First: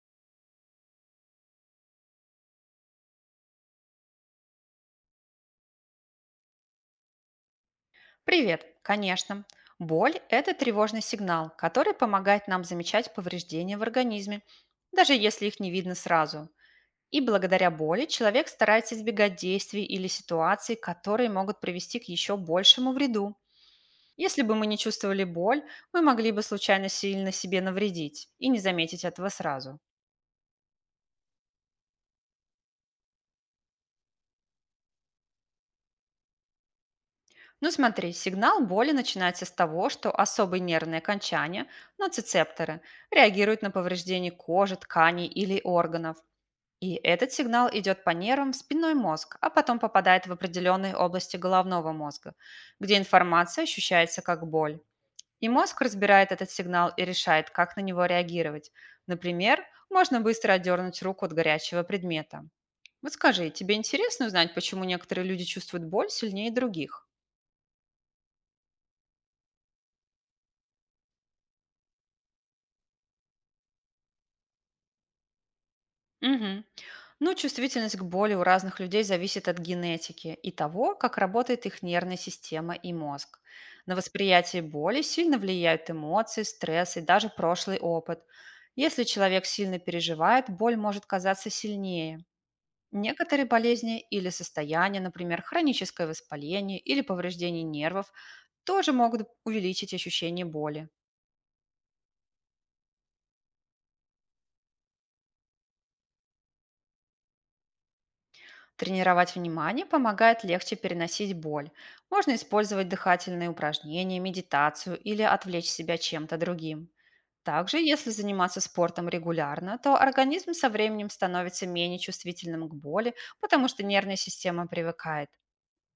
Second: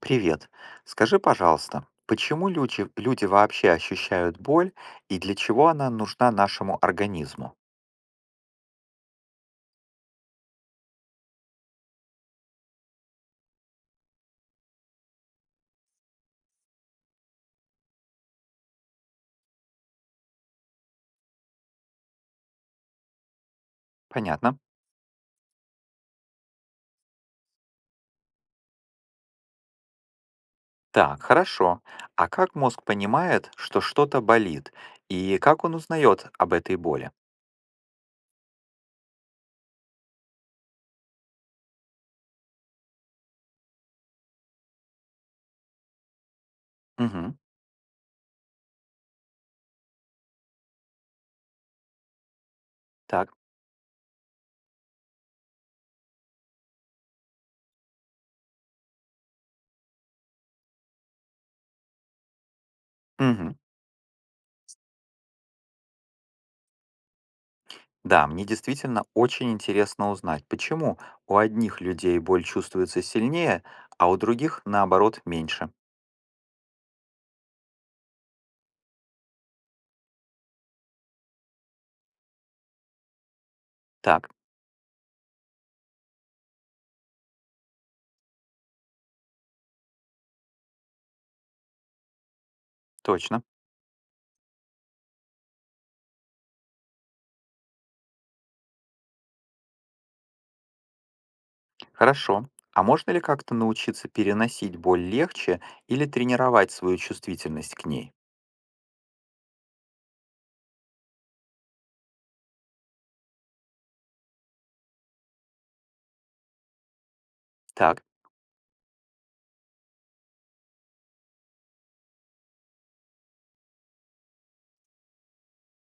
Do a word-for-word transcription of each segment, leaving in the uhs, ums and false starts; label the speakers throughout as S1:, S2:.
S1: Привет. Скажи, пожалуйста, почему люди, люди вообще ощущают боль и для чего она нужна нашему организму?
S2: Привет, конечно. Боль– это тревожный сигнал, который помогает нам замечать повреждения в организме, даже если их не видно сразу. И благодаря боли человек старается избегать действий или ситуаций, которые могут привести к еще большему вреду. Если бы
S1: Понятно.
S2: мы не чувствовали боль, мы могли бы случайно сильно себе навредить и не заметить этого сразу.
S1: Так, хорошо. А как мозг понимает, что что-то болит, и как он узнает об этой боли?
S2: Ну смотри, сигнал боли начинается с того, что особые нервные окончания, ноцицепторы, реагируют на повреждение кожи, тканей или органов. И этот
S1: Угу,
S2: сигнал идет по нервам в спинной мозг, а потом попадает в определенные области головного мозга, где
S1: так.
S2: информация ощущается как боль. И мозг разбирает этот сигнал и решает, как на него реагировать. Например, можно быстро отдернуть руку от горячего предмета. Вот скажи,
S1: Угу.
S2: тебе интересно узнать, почему некоторые люди чувствуют боль сильнее других?
S1: Да, мне действительно очень интересно узнать, почему у одних людей боль чувствуется сильнее, а у других, наоборот, меньше.
S2: Мгм. Ну, чувствительность к боли у разных людей зависит от генетики и того, как работает их нервная система и мозг. На
S1: Так,
S2: восприятие боли сильно влияют эмоции, стресс и даже прошлый опыт. Если человек сильно переживает, боль может казаться сильнее.
S1: точно.
S2: Некоторые болезни или состояния, например, хроническое воспаление или повреждение нервов, тоже могут увеличить ощущение боли.
S1: Хорошо. А можно ли как-то научиться переносить боль легче или тренировать свою чувствительность к ней?
S2: Тренировать внимание помогает легче переносить боль. Можно использовать дыхательные упражнения, медитацию или отвлечь себя чем-то другим. Также,
S1: Так,
S2: если заниматься спортом регулярно, то организм со временем становится менее чувствительным к боли, потому что нервная система привыкает.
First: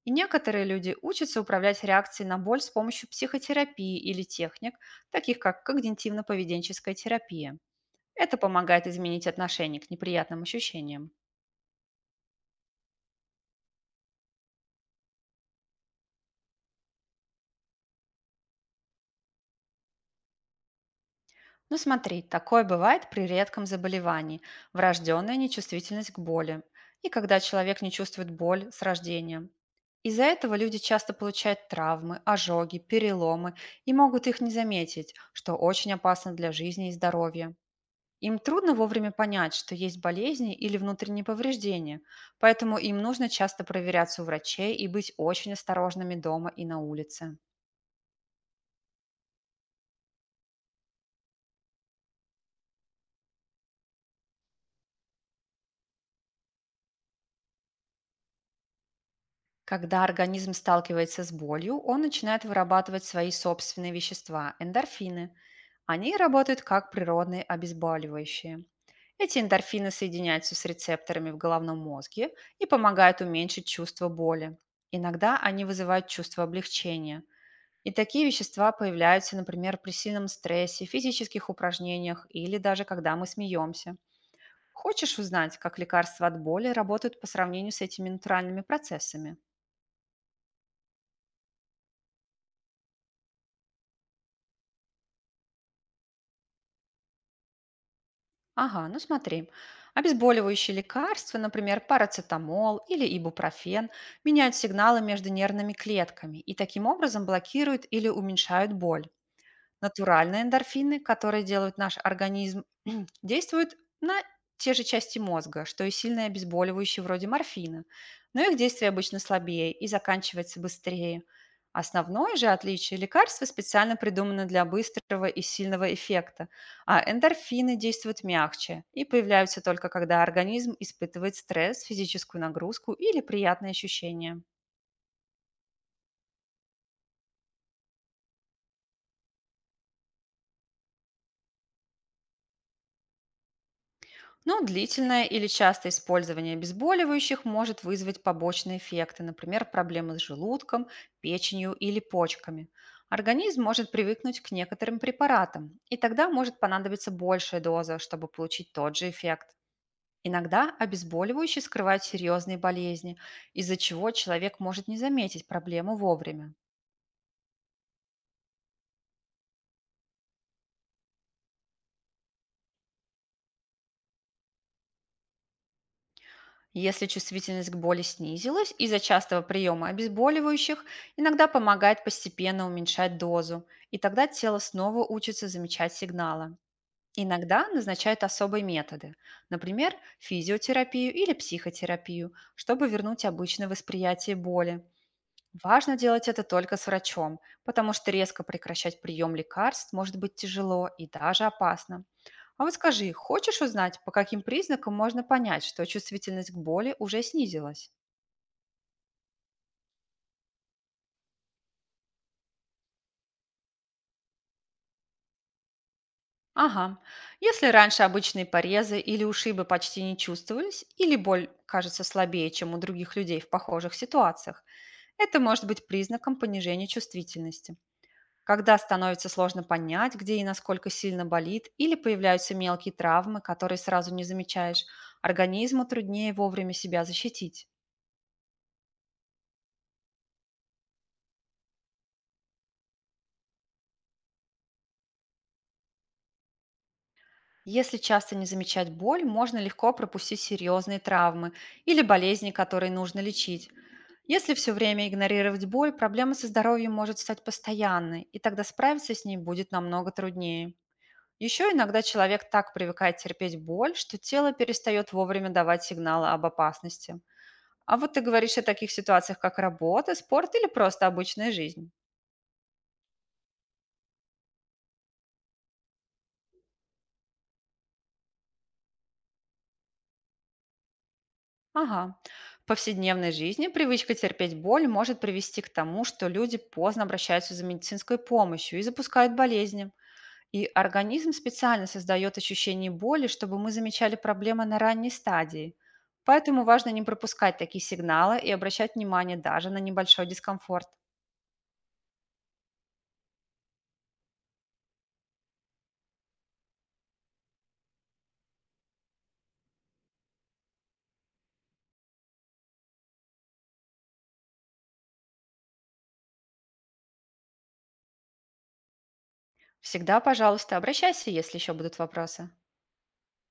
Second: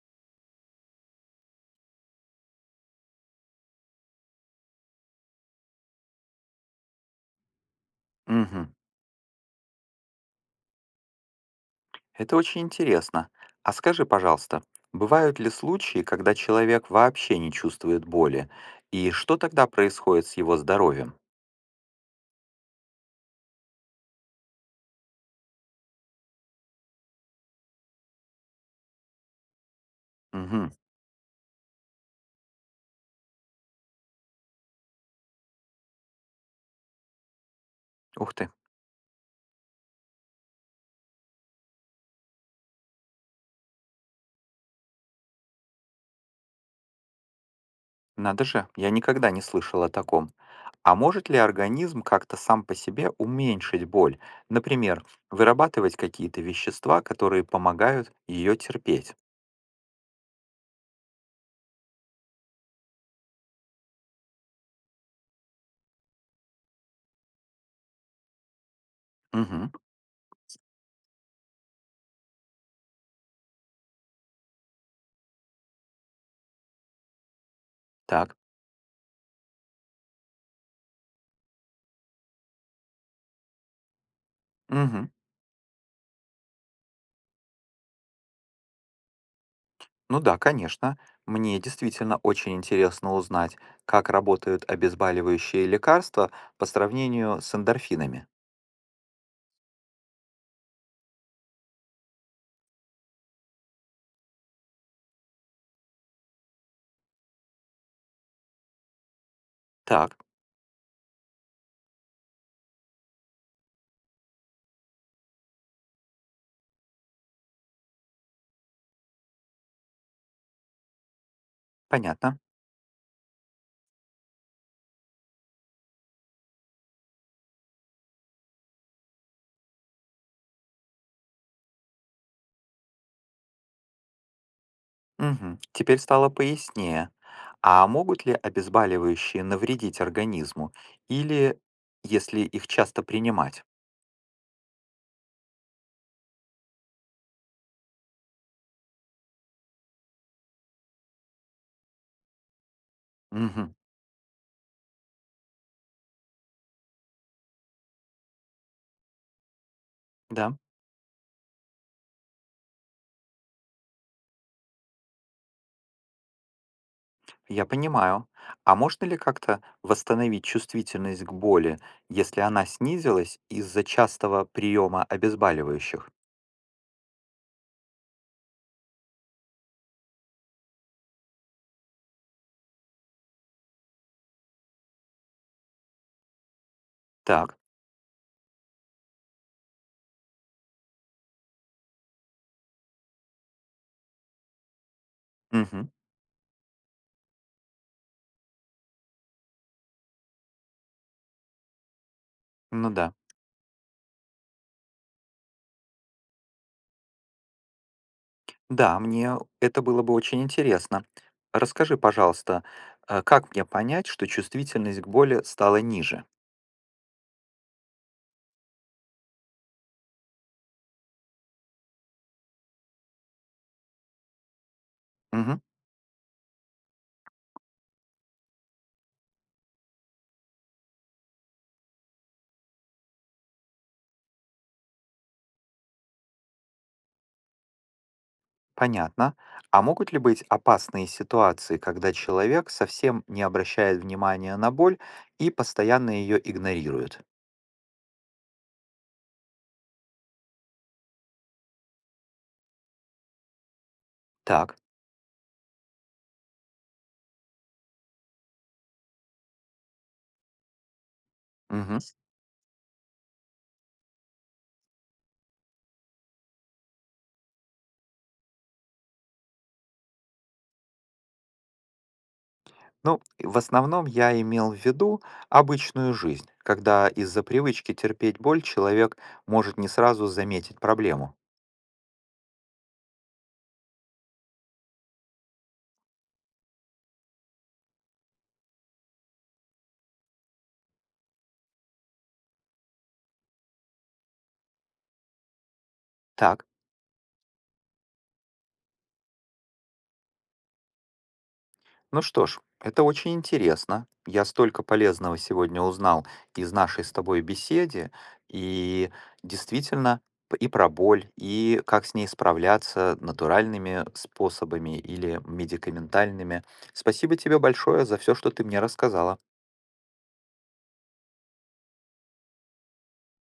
S2: И некоторые люди учатся управлять реакцией на боль с помощью психотерапии или техник, таких как когнитивно-поведенческая терапия. Это
S1: мгм.
S2: помогает изменить отношение к неприятным ощущениям.
S1: Это очень интересно. А скажи, пожалуйста, бывают ли случаи, когда человек вообще не чувствует боли? И что тогда происходит с его здоровьем?
S2: Ну смотри, такое бывает при редком заболевании– врожденная нечувствительность к боли, и когда человек не чувствует боль с рождения. Из-за этого
S1: Угу.
S2: люди часто получают травмы, ожоги, переломы и могут их не заметить, что очень опасно для жизни и здоровья.
S1: Ух
S2: Им
S1: ты,
S2: трудно вовремя понять, что есть болезни или внутренние повреждения, поэтому им нужно часто проверяться у врачей и быть очень осторожными дома и на улице.
S1: надо же, я никогда не слышал о таком. А может ли организм как-то сам по себе уменьшить боль? Например, вырабатывать какие-то вещества, которые помогают ее терпеть?
S2: Когда организм сталкивается с болью, он начинает вырабатывать свои собственные вещества– эндорфины. Они работают как природные обезболивающие. Эти
S1: Угу.
S2: эндорфины соединяются с рецепторами в головном мозге и помогают уменьшить чувство боли. Иногда они вызывают чувство облегчения. И такие
S1: Так.
S2: вещества появляются, например, при сильном стрессе, физических упражнениях или даже когда мы смеемся.
S1: Мгм.
S2: Хочешь узнать, как лекарства от боли работают по сравнению с этими натуральными процессами?
S1: Ну да, конечно. Мне действительно очень интересно узнать, как работают обезболивающие лекарства по сравнению с эндорфинами.
S2: Ага, ну смотри. Обезболивающие лекарства, например, парацетамол или ибупрофен, меняют сигналы между нервными клетками и таким образом блокируют или уменьшают боль.
S1: Так,
S2: Натуральные эндорфины, которые делают наш организм, действуют на те же части мозга, что и сильные обезболивающие вроде морфина, но их действие обычно слабее и заканчивается быстрее. Основное
S1: понятно.
S2: же отличие– лекарства специально придуманы для быстрого и сильного эффекта, а эндорфины действуют мягче и появляются только когда организм испытывает стресс, физическую нагрузку или приятные ощущения.
S1: Мгм. Теперь стало пояснее. А могут ли обезболивающие навредить организму? Или если их часто принимать?
S2: Но длительное или частое использование обезболивающих может вызвать побочные эффекты, например, проблемы с желудком, печенью или почками. Организм
S1: Мгм.
S2: может привыкнуть к некоторым препаратам, и тогда может понадобиться большая доза, чтобы получить тот же эффект.
S1: Да,
S2: Иногда обезболивающие скрывают серьезные болезни, из-за чего человек может не заметить проблему вовремя.
S1: я понимаю. А можно ли как-то восстановить чувствительность к боли, если она снизилась из-за частого приема обезболивающих?
S2: Если чувствительность к боли снизилась из-за частого приема обезболивающих, иногда помогает постепенно уменьшать дозу, и тогда тело снова учится замечать сигналы.
S1: Так.
S2: Иногда назначают особые методы, например, физиотерапию или психотерапию, чтобы вернуть обычное восприятие боли.
S1: Мгм.
S2: Важно делать это только с врачом, потому что резко прекращать прием лекарств может быть тяжело и даже опасно. А вот
S1: Ну
S2: скажи,
S1: да.
S2: хочешь узнать, по каким признакам можно понять, что чувствительность к боли уже снизилась?
S1: Да, мне это было бы очень интересно. Расскажи, пожалуйста, э, как мне понять, что чувствительность к боли стала ниже?
S2: Ага. Если раньше обычные порезы или ушибы почти не чувствовались, или боль кажется слабее, чем у других людей в похожих ситуациях, это
S1: Мгм.
S2: может быть признаком понижения чувствительности. Когда становится сложно понять, где и насколько сильно болит, или появляются мелкие травмы, которые сразу не замечаешь, организму труднее вовремя себя защитить.
S1: Понятно. А могут ли быть опасные ситуации, когда человек совсем не обращает внимания на боль и постоянно ее игнорирует?
S2: Если часто не замечать боль, можно легко пропустить серьезные травмы или болезни, которые нужно лечить. Если все
S1: Так.
S2: время игнорировать боль, проблема со здоровьем может стать постоянной, и тогда справиться с ней будет намного труднее. Еще
S1: Мгм.
S2: иногда человек так привыкает терпеть боль, что тело перестает вовремя давать сигналы об опасности. А вот ты говоришь о таких ситуациях, как работа, спорт или просто обычная жизнь.
S1: Ну, и в основном я имел в виду обычную жизнь, когда из-за привычки терпеть боль человек может не сразу заметить проблему.
S2: Ага. В повседневной жизни привычка терпеть боль может привести к тому, что люди поздно обращаются за медицинской помощью и запускают болезни. И организм специально создает ощущение боли, чтобы мы замечали проблемы на ранней стадии. Поэтому
S1: Так.
S2: важно не пропускать такие сигналы и обращать внимание даже на небольшой дискомфорт.
S1: Ну что ж, это очень интересно. Я столько полезного сегодня узнал из нашей с тобой беседы, и действительно п- и про боль, и как с ней справляться натуральными способами или медикаментальными. Спасибо тебе большое за все, что ты мне рассказала.
S2: Всегда, пожалуйста, обращайся, если еще будут вопросы.